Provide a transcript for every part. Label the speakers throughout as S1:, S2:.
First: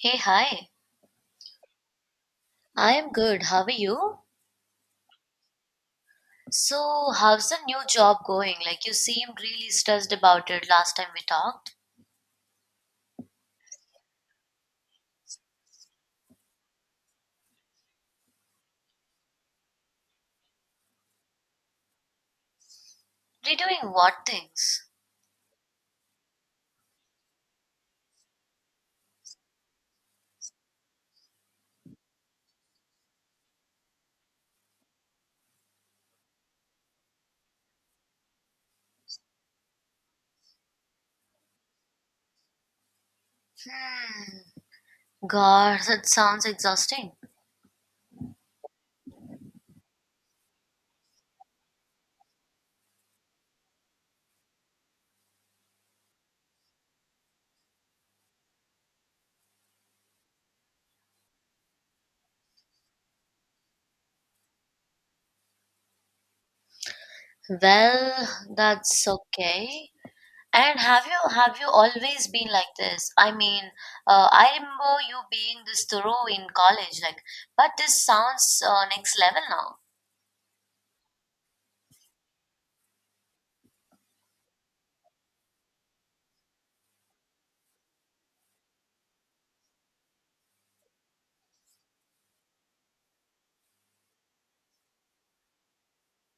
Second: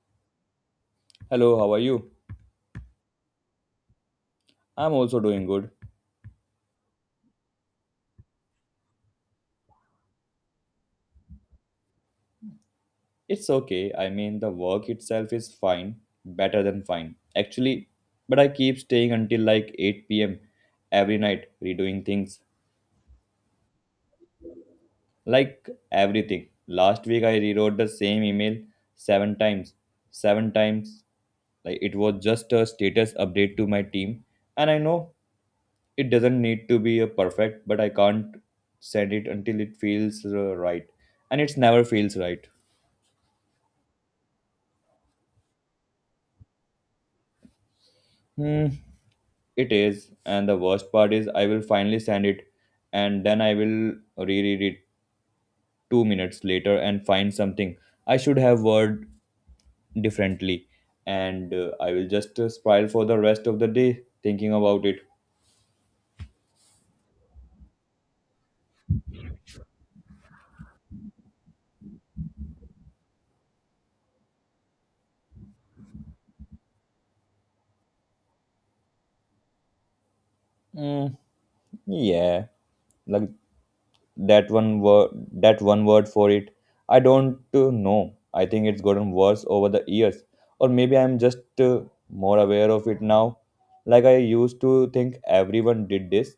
S1: Hey, hi.
S2: Hello, how are you?
S1: I am good. How are you?
S2: I'm also doing good.
S1: So, how's the new job going? Like, you seemed really stressed about it last time we talked.
S2: It's okay. I mean, the work itself is fine, better than fine, actually. But I keep staying until like 8 p.m. every night, redoing things.
S1: Redoing what things?
S2: Like everything. Last week I rewrote the same email 7 times. 7 times. Like it was just a status update to my team. And I know it doesn't need to be a perfect, but I can't send it until it feels right. And it's never feels right.
S1: Hmm. God, that sounds exhausting.
S2: Hmm. It is, and the worst part is I will finally send it and then I will reread it 2 minutes later and find something I should have worded differently and I will just spiral for the rest of the day thinking about it.
S1: Well, that's okay. And have you always been like this? I mean, I remember you being this thorough in college, like, but this sounds next level now.
S2: Mm, yeah. Luxury. That one word for it. I don't know, I think it's gotten worse over the years, or maybe I'm just more aware of it now. Like I used to think everyone did this,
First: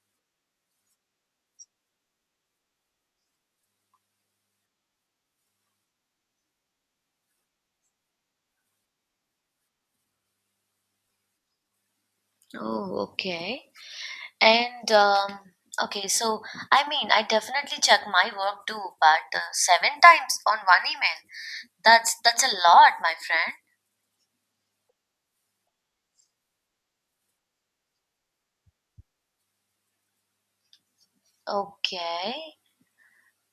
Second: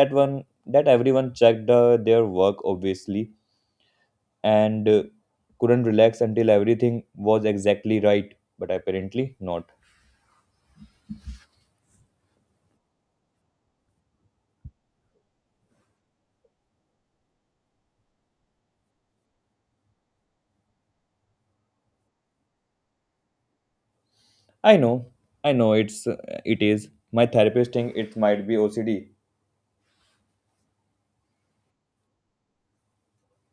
S2: that one that everyone checked their work obviously and couldn't relax until everything was exactly right, but apparently not.
S1: Oh, okay. And okay, so I mean, I definitely check my work too, but seven times on one email. That's a lot, my friend.
S2: I know i know It's it is, my therapist think it might be OCD.
S1: Okay,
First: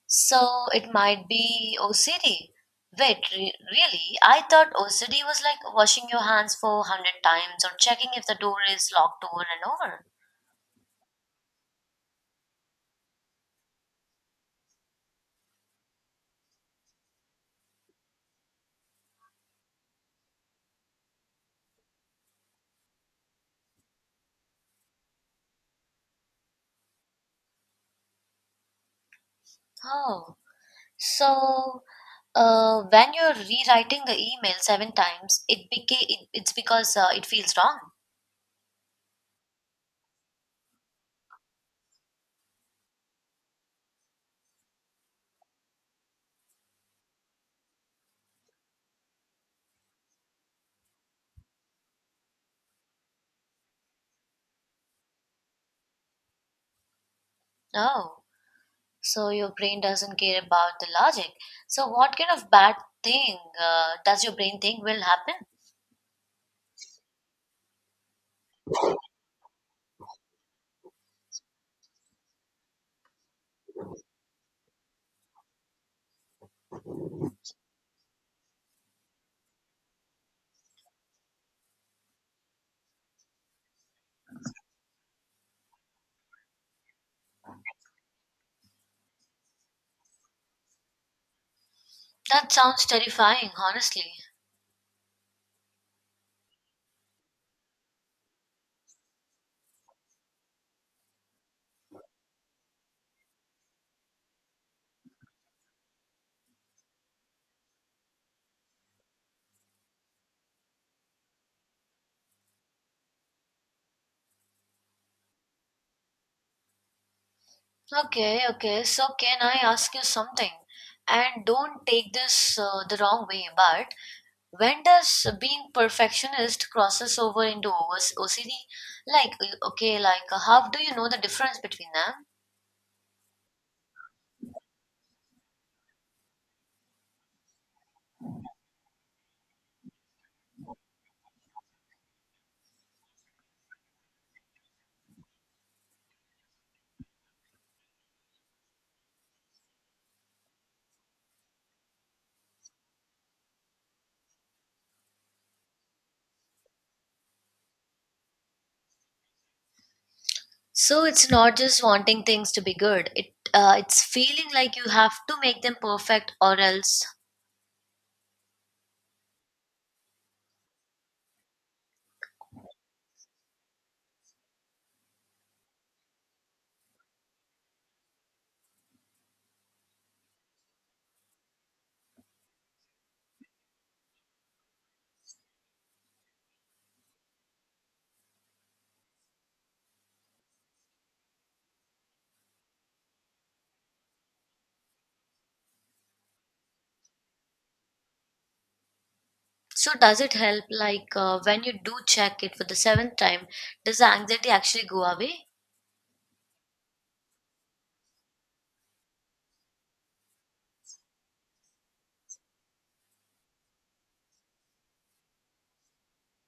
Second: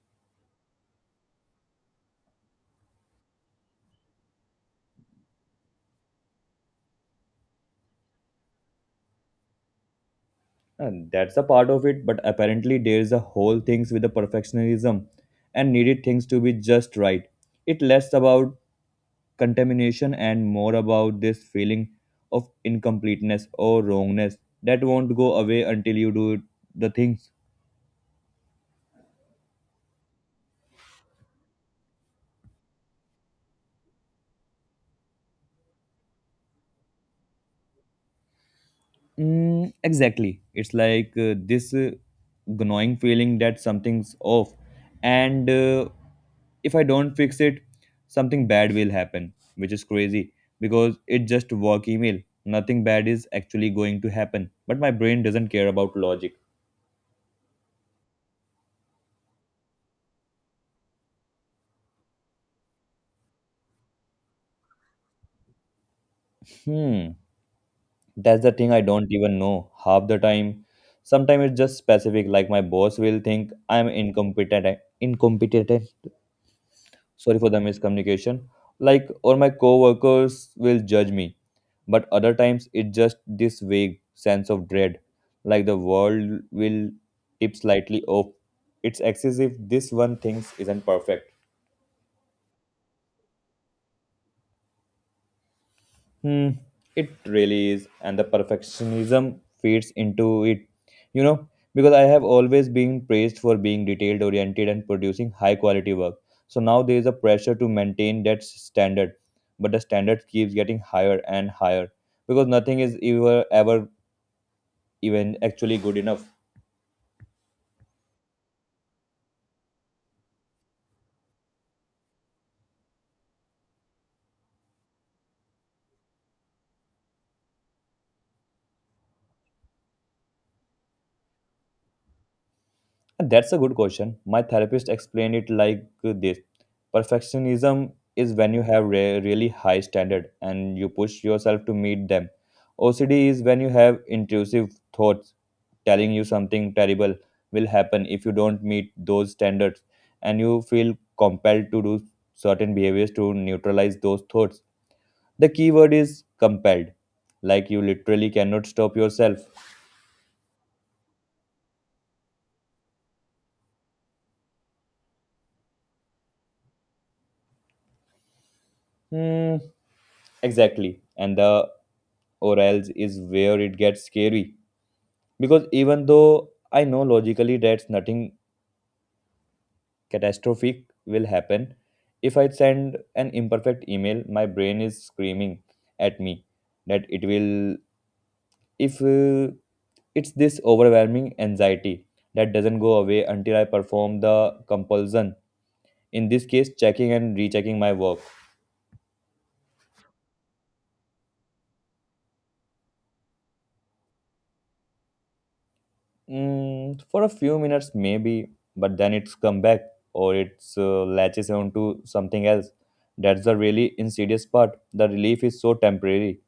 S1: so it might be OCD. Wait, really? I thought OCD was like washing your hands for hundred times or checking if the door is locked over and over.
S2: And that's a part of it, but apparently there's a whole things with the perfectionism and needed things to be just right. It less about contamination and more about this feeling of incompleteness or wrongness that won't go away until you do the thing.
S1: Oh, so when you're rewriting the email seven times, it's because it feels wrong.
S2: Mm, exactly. It's like this gnawing feeling that something's off, and if I don't fix it, something bad will happen, which is crazy because it's just work email. Nothing bad is actually going to happen, but my brain doesn't care about logic.
S1: Oh. So your brain doesn't care about the logic. So what kind of bad thing does your brain think will happen?
S2: Hmm, that's the thing. I don't even know half the time. Sometimes it's just specific, like my boss will think I'm incompetent, sorry for the miscommunication, like, or my coworkers will judge me. But other times it's just this vague sense of dread, like the world will tip slightly off. It's excessive this one thing isn't perfect.
S1: That sounds terrifying, honestly.
S2: Hmm, it really is, and the perfectionism fits into it. You know, because I have always been praised for being detailed oriented and producing high quality work. So now there is a pressure to maintain that standard, but the standard keeps getting higher and higher because nothing is ever even actually good enough.
S1: Okay, okay. So can I ask you something? And don't take this the wrong way, but when does being perfectionist crosses over into OS. Like, okay, like how do you know the difference between them?
S2: That's a good question. My therapist explained it like this. Perfectionism is when you have really high standard and you push yourself to meet them. OCD is when you have intrusive thoughts telling you something terrible will happen if you don't meet those standards, and you feel compelled to do certain behaviors to neutralize those thoughts. The key word is compelled, like you literally cannot stop yourself.
S1: So it's not just wanting things to be good. It's feeling like you have to make them perfect or else.
S2: Hmm, exactly. And the or else is where it gets scary. Because even though I know logically that nothing catastrophic will happen, if I send an imperfect email, my brain is screaming at me that it will, if it's this overwhelming anxiety that doesn't go away until I perform the compulsion. In this case, checking and rechecking my work.
S1: So does it help like when you do check it for the seventh time, does the anxiety actually go away?
S2: Mm, for a few minutes, maybe, but then it's come back or it's latches onto something else. That's the really insidious part. The relief is so temporary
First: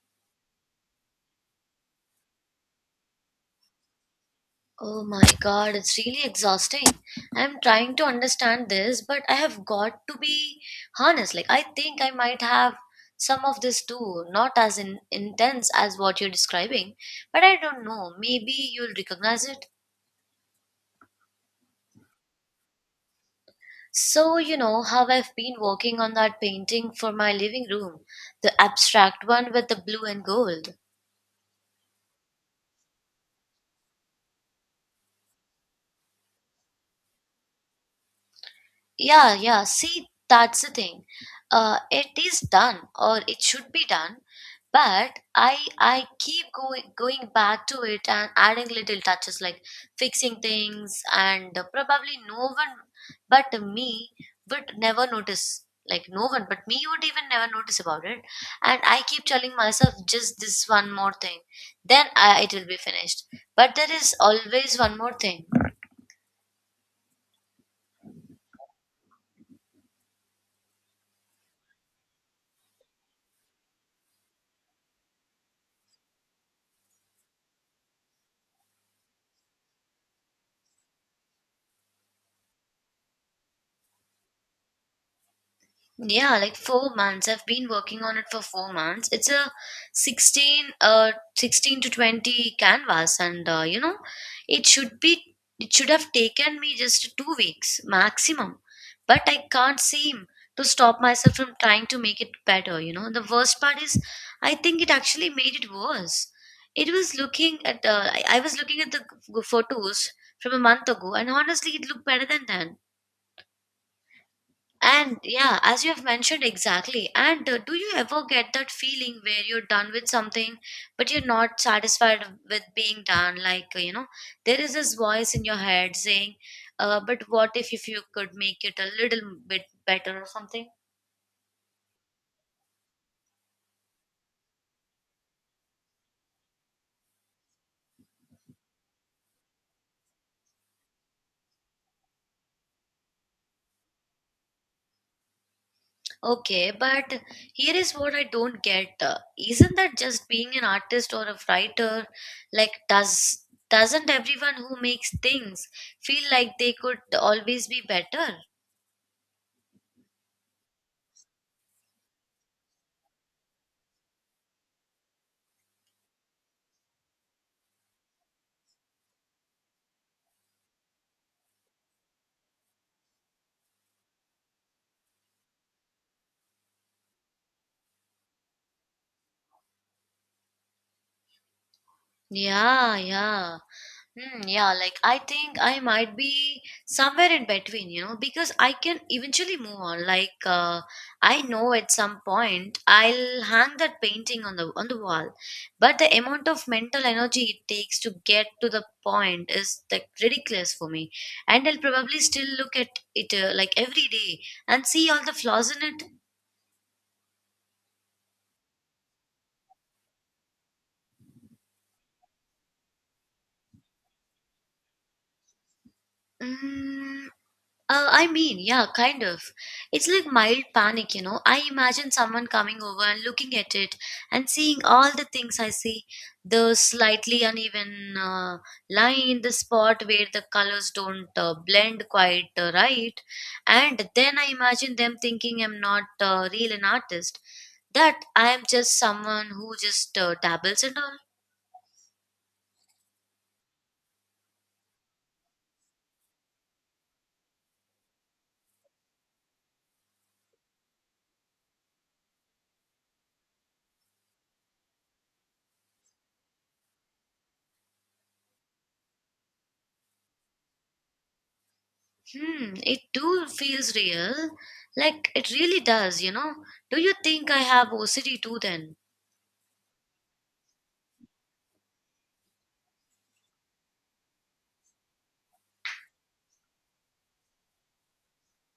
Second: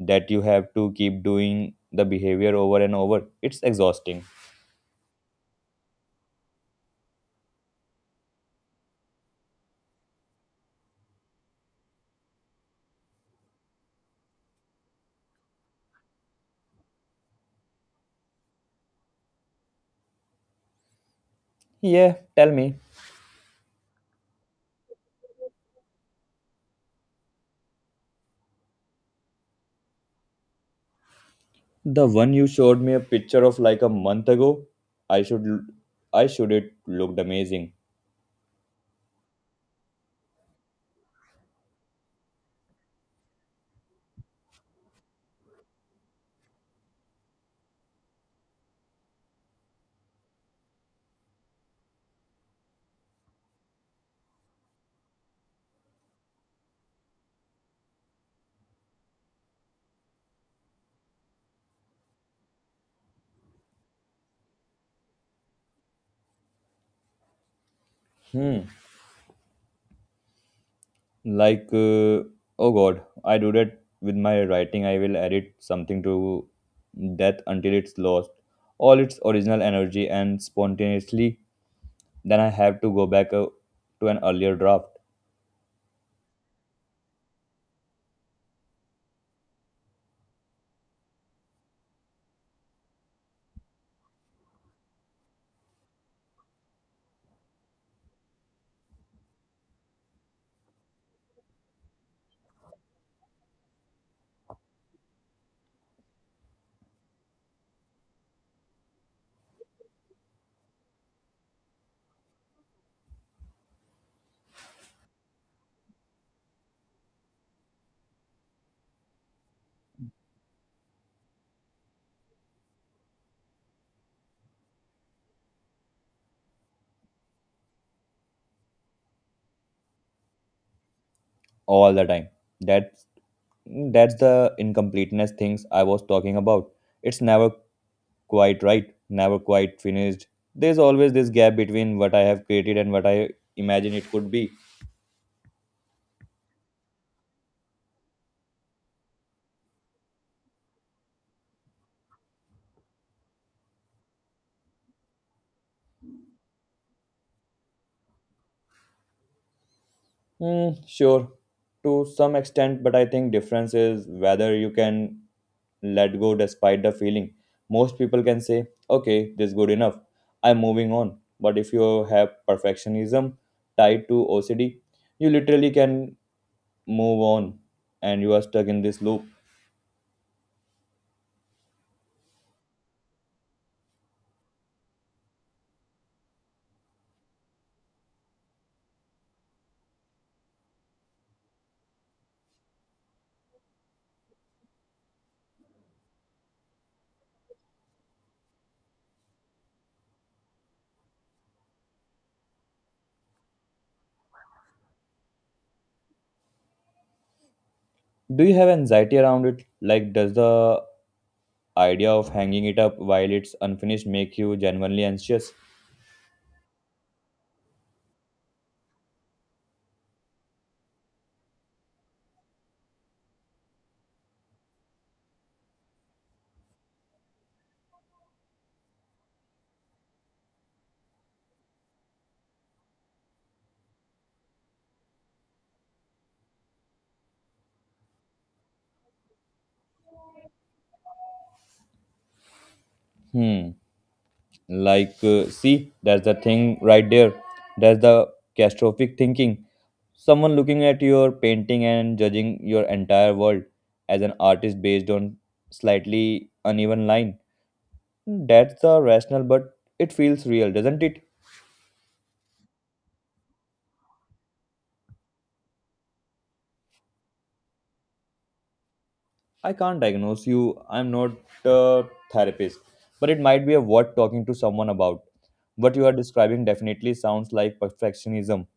S2: that you have to keep doing the behavior over and over. It's exhausting.
S1: Oh my god, it's really exhausting. I'm trying to understand this, but I have got to be honest. Like I think I might have some of this too, not as intense as what you're describing, but I don't know. Maybe you'll recognize it.
S2: Yeah, tell me.
S1: So, you know how I've been working on that painting for my living room, the abstract one with the blue and gold.
S2: The one you showed me a picture of like a month ago. I should, l- I should it looked amazing.
S1: Yeah, yeah. See, that's the thing. It is done, or it should be done. But I keep going back to it and adding little touches like fixing things, and probably no one but me would never notice. Like no one but me would even never notice about it. And I keep telling myself just this one more thing, then I, it will be finished. But there is always one more thing.
S2: Hmm. Like, oh God, I do that with my writing. I will edit something to death until it's lost all its original energy and spontaneously. Then I have to go back to an earlier draft
S1: Yeah, like 4 months. I've been working on it for 4 months. It's a 16, 16 to 20 canvas, and you know, it should be, it should have taken me just 2 weeks maximum. But I can't seem to stop myself from trying to make it better, you know. The worst part is, I think it actually made it worse. It was looking at, I was looking at the photos from a month ago, and honestly, it looked better than that. And yeah, as you have mentioned exactly. And do you ever get that feeling where you're done with something, but you're not satisfied with being done? Like, you know, there is this voice in your head saying, but what if you could make it a little bit better or something?
S2: all the time. That's that's the incompleteness things I was talking about. It's never quite right, never quite finished. There's always this gap between what I have created and what I imagine it could be.
S1: Okay, but here is what I don't get. Isn't that just being an artist or a writer? Like, does doesn't everyone who makes things feel like they could always be better?
S2: Mm, sure, to some extent, but I think difference is whether you can let go despite the feeling. Most people can say, "Okay, this is good enough. I'm moving on." But if you have perfectionism tied to OCD, you literally can move on, and you are stuck in this loop.
S1: Yeah, yeah. Hmm, yeah, like I think I might be somewhere in between, you know, because I can eventually move on. Like I know at some point I'll hang that painting on the wall, but the amount of mental energy it takes to get to the point is like ridiculous for me. And I'll probably still look at it like every day and see all the flaws in it.
S2: Do you have anxiety around it? Like, does the idea of hanging it up while it's unfinished make you genuinely anxious?
S1: Mm, I mean, yeah, kind of. It's like mild panic, you know. I imagine someone coming over and looking at it and seeing all the things I see the slightly uneven line, the spot where the colors don't blend quite right. And then I imagine them thinking I'm not real an artist, that I am just someone who just dabbles and all.
S2: Hmm. Like, see, that's the thing right there. That's the catastrophic thinking. Someone looking at your painting and judging your entire world as an artist based on slightly uneven line. That's the rational, but it feels real, doesn't it?
S1: Hmm, it do feels real. Like it really does, you know. Do you think I have OCD too then?
S2: I can't diagnose you. I'm not a therapist, but it might be a worth talking to someone about. What you are describing definitely sounds like perfectionism,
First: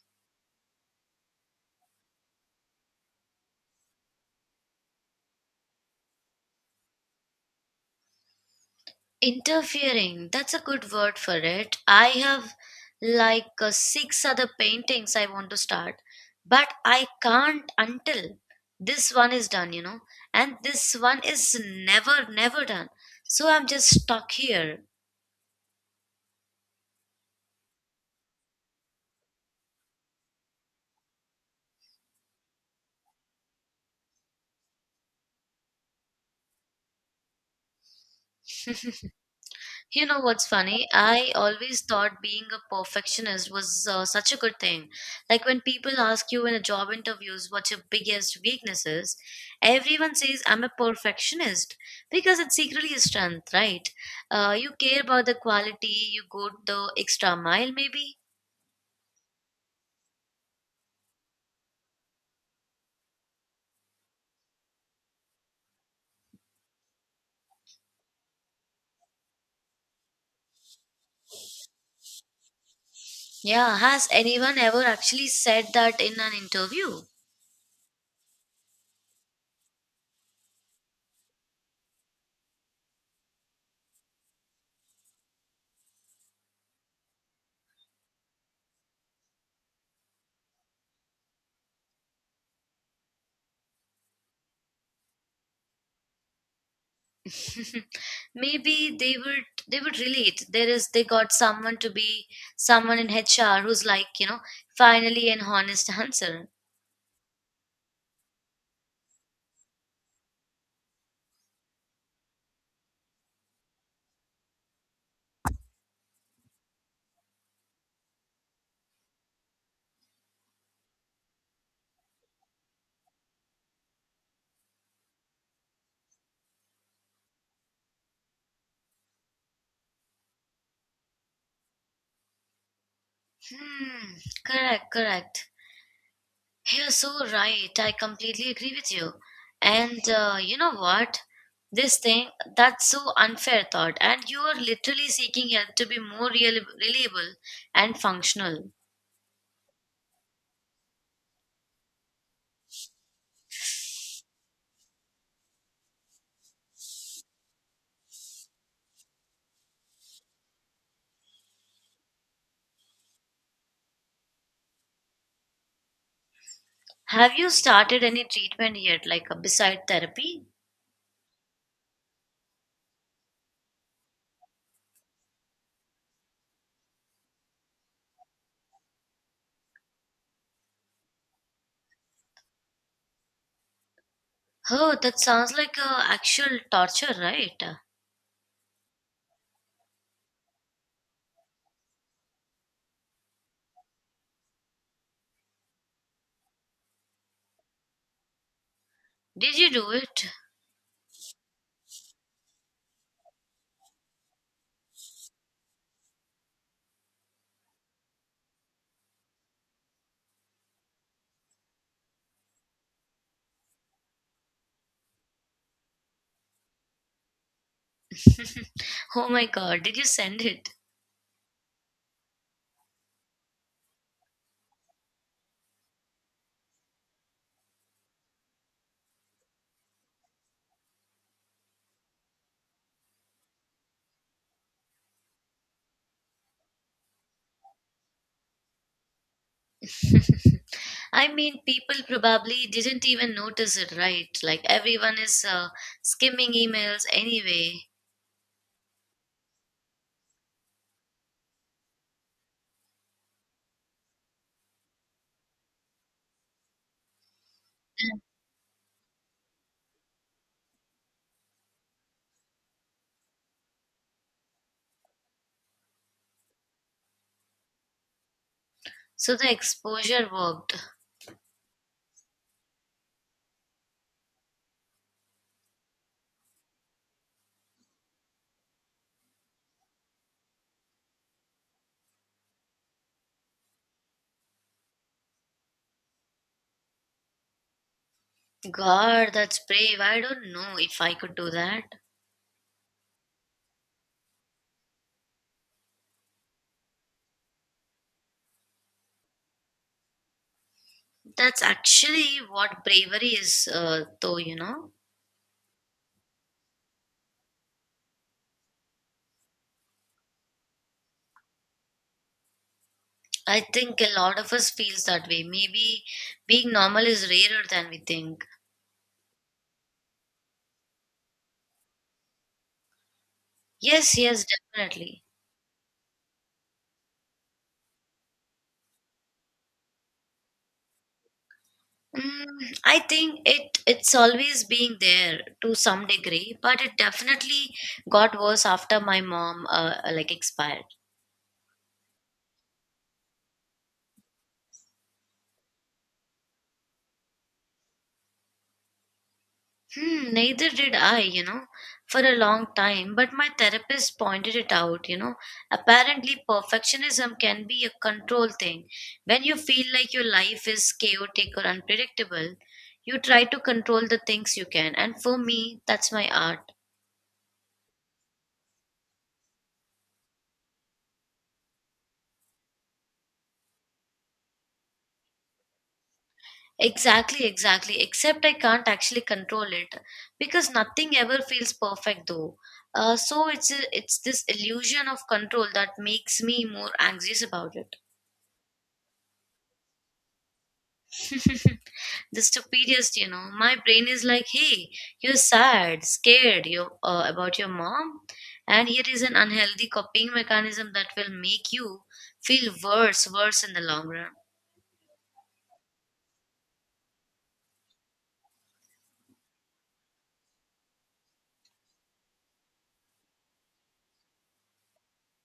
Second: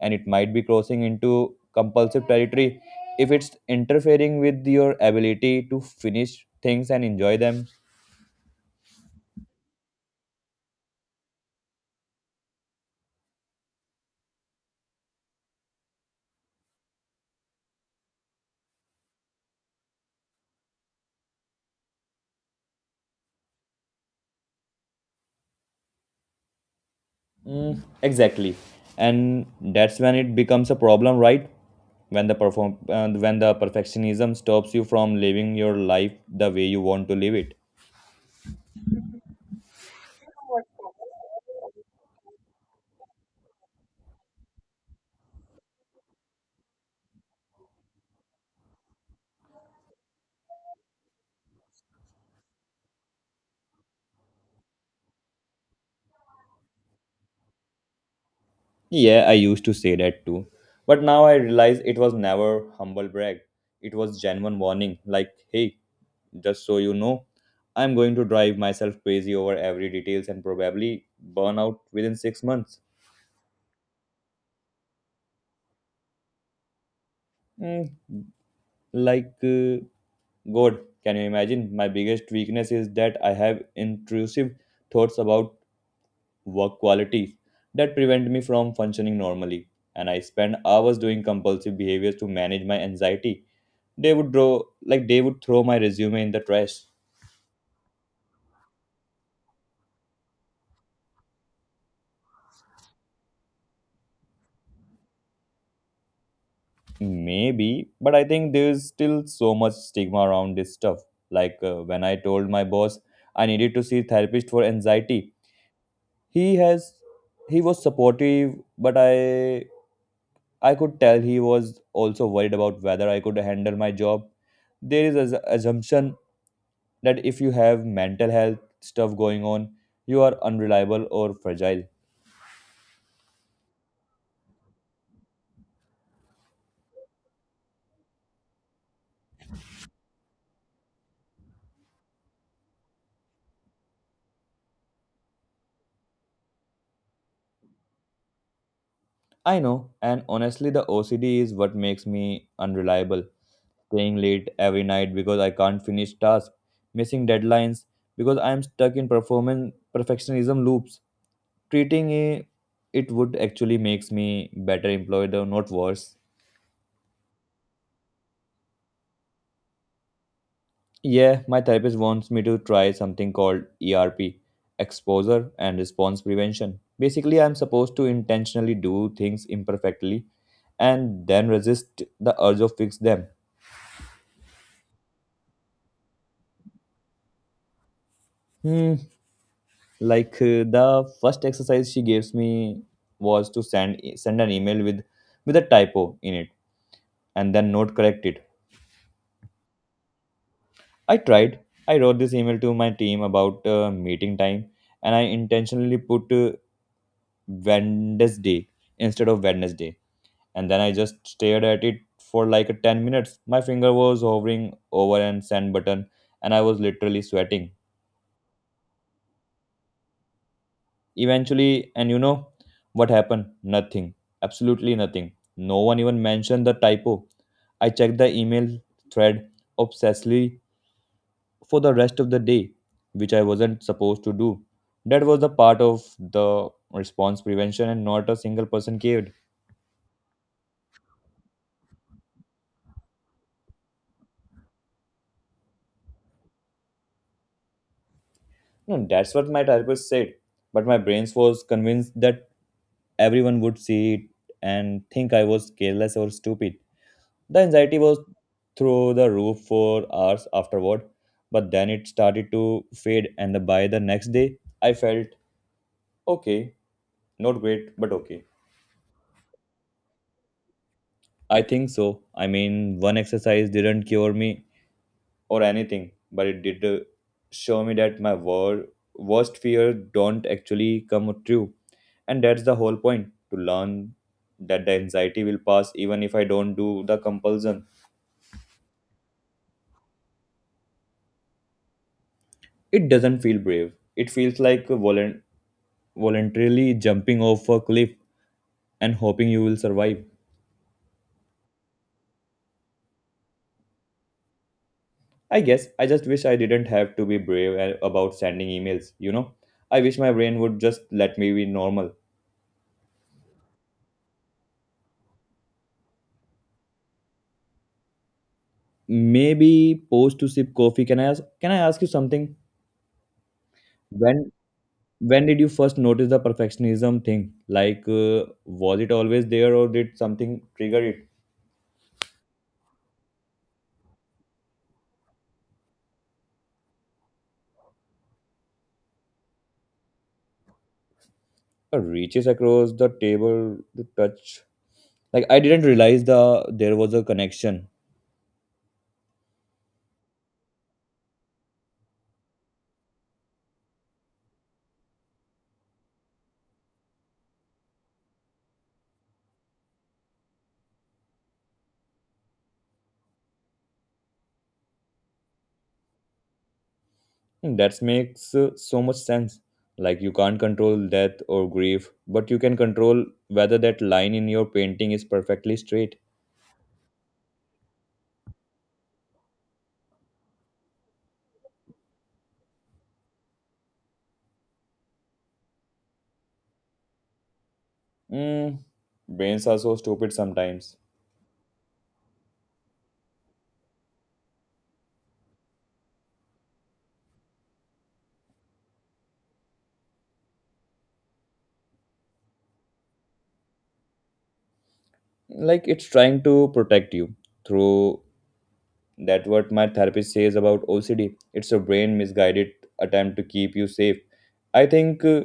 S2: and it might be crossing into compulsive territory if it's interfering with your ability to finish things and enjoy them.
S1: Interfering, that's a good word for it. I have like six other paintings I want to start, but I can't until this one is done, you know. And this one is never, never done. So I'm just stuck here.
S2: Mm, exactly, and that's when it becomes a problem, right? When the when the perfectionism stops you from living your life the way you want to live it.
S1: You know what's funny? I always thought being a perfectionist was such a good thing. Like when people ask you in a job interviews what your biggest weakness is, everyone says, I'm a perfectionist because it's secretly a strength, right? You care about the quality, you go the extra mile, maybe.
S2: Yeah, I used to say that too. But now I realize it was never humble brag. It was genuine warning like, hey, just so you know, I'm going to drive myself crazy over every details and probably burn out within 6 months.
S1: Yeah, has anyone ever actually said that in an interview?
S2: Mm, like God, can you imagine? My biggest weakness is that I have intrusive thoughts about work qualities that prevent me from functioning normally, and I spend hours doing compulsive behaviors to manage my anxiety. They would draw, like, they would throw my resume in the trash.
S1: Maybe they would. They would relate. There is they got someone to be someone in HR who's like, you know, finally an honest answer.
S2: Maybe, but I think there's still so much stigma around this stuff. Like, when I told my boss I needed to see therapist for anxiety, he has he was supportive, but I could tell he was also worried about whether I could handle my job. There is an assumption that if you have mental health stuff going on, you are unreliable or fragile.
S1: Hmm, correct, correct. You're so right, I completely agree with you. And you know what, this thing, that's so unfair thought, and you are literally seeking help to be more real, reliable and functional.
S2: I know, and honestly, the OCD is what makes me unreliable. Staying late every night because I can't finish tasks, missing deadlines because I am stuck in performance perfectionism loops. Treating it, it would actually makes me better employee, though not worse.
S1: Have you started any treatment yet, like beside therapy?
S2: Yeah, my therapist wants me to try something called ERP, exposure and response prevention. Basically, I'm supposed to intentionally do things imperfectly and then resist the urge of fix them.
S1: Oh, that sounds like actual torture, right?
S2: Hmm, like the first exercise she gives me was to send an email with a typo in it and then note correct it.
S1: Did you do it?
S2: I tried. I wrote this email to my team about meeting time, and I intentionally put wednesday instead of wednesday, and then I just stared at it for like a 10 minutes. My finger was hovering over and send button, and I was literally sweating.
S1: Oh my god, did you send it?
S2: Eventually, and you know what happened? Nothing. Absolutely nothing. No one even mentioned the typo. I checked the email thread obsessively for the rest of the day, which I wasn't supposed to do. That was the part of the response prevention, and not a single person cared.
S1: I mean, people probably didn't even notice it, right? Like everyone is skimming emails anyway.
S2: No, that's what my therapist said. But my brains was convinced that everyone would see it and think I was careless or stupid. The anxiety was through the roof for hours afterward, but then it started to fade, and by the next day, I felt okay, not great, but okay.
S1: So the exposure worked.
S2: I think so. I mean, one exercise didn't cure me or anything, but it did show me that my worst fear don't actually come true, and that's the whole point to learn that the anxiety will pass even if I don't do the compulsion.
S1: God, that's brave. I don't know if I could do that.
S2: It doesn't feel brave. It feels like a voluntarily jumping off a cliff and hoping you will survive.
S1: That's actually what bravery is, though, you know.
S2: I guess I just wish I didn't have to be brave about sending emails, you know? I wish my brain would just let me be normal.
S1: I think a lot of us feels that way. Maybe being normal is rarer than we think.
S2: Maybe post to sip coffee. Can I ask you something?
S1: Yes, yes,
S2: When
S1: definitely.
S2: when did you first notice the perfectionism thing? Like was it always there or did something trigger it?
S1: Mm, I think it's always been there to some degree, but it definitely got worse after my mom like expired.
S2: A reaches across the table to touch. Like I didn't realize there was a connection.
S1: Hmm, neither did I, you know, for a long time, but my therapist pointed it out, you know. Apparently, perfectionism can be a control thing. When you feel like your life is chaotic or unpredictable, you try to control the things you can, and for me, that's my art.
S2: Hmm, that makes so much sense. Like you can't control death or grief, but you can control whether that line in your painting is perfectly straight.
S1: Exactly, exactly. Except I can't actually control it because nothing ever feels perfect though. So it's this illusion of control that makes me more anxious about it.
S2: Mm, brains are so stupid sometimes.
S1: The stupidest, you know. My brain is like, "Hey, you're sad, scared, you about your mom," and here is an unhealthy coping mechanism that will make you feel worse, worse in the long run.
S2: Like it's trying to protect you through that what my therapist says about OCD. It's a brain misguided attempt to keep you safe. I think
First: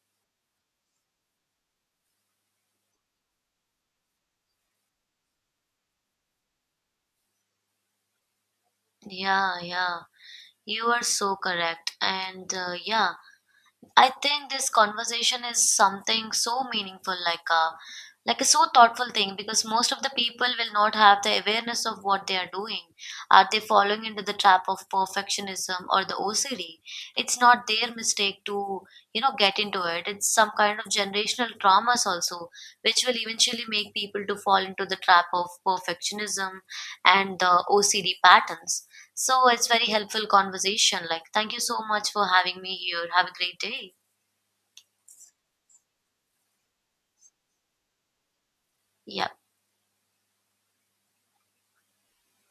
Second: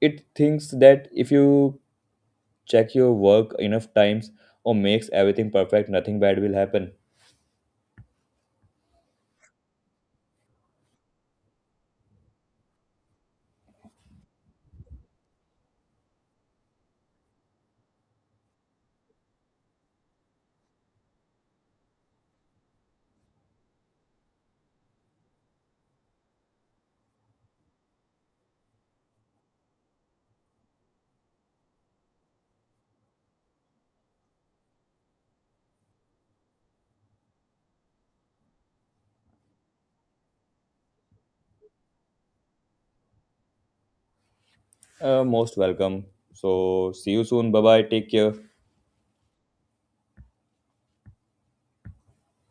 S2: it thinks that if you check your work enough times or makes everything perfect, nothing bad will happen.
S1: Yeah, yeah. You are so correct. And yeah, I think this conversation is something so meaningful, like a so thoughtful thing, because most of the people will not have the awareness of what they are doing. Are they falling into the trap of perfectionism or the OCD? It's not their mistake to you know get into it. It's some kind of generational traumas also, which will eventually make people to fall into the trap of perfectionism and the OCD patterns. So it's very helpful conversation. Like, thank you so much for having me here. Have a great day.
S2: Most welcome. So, see you soon. Bye bye. Take care.
S1: Yeah.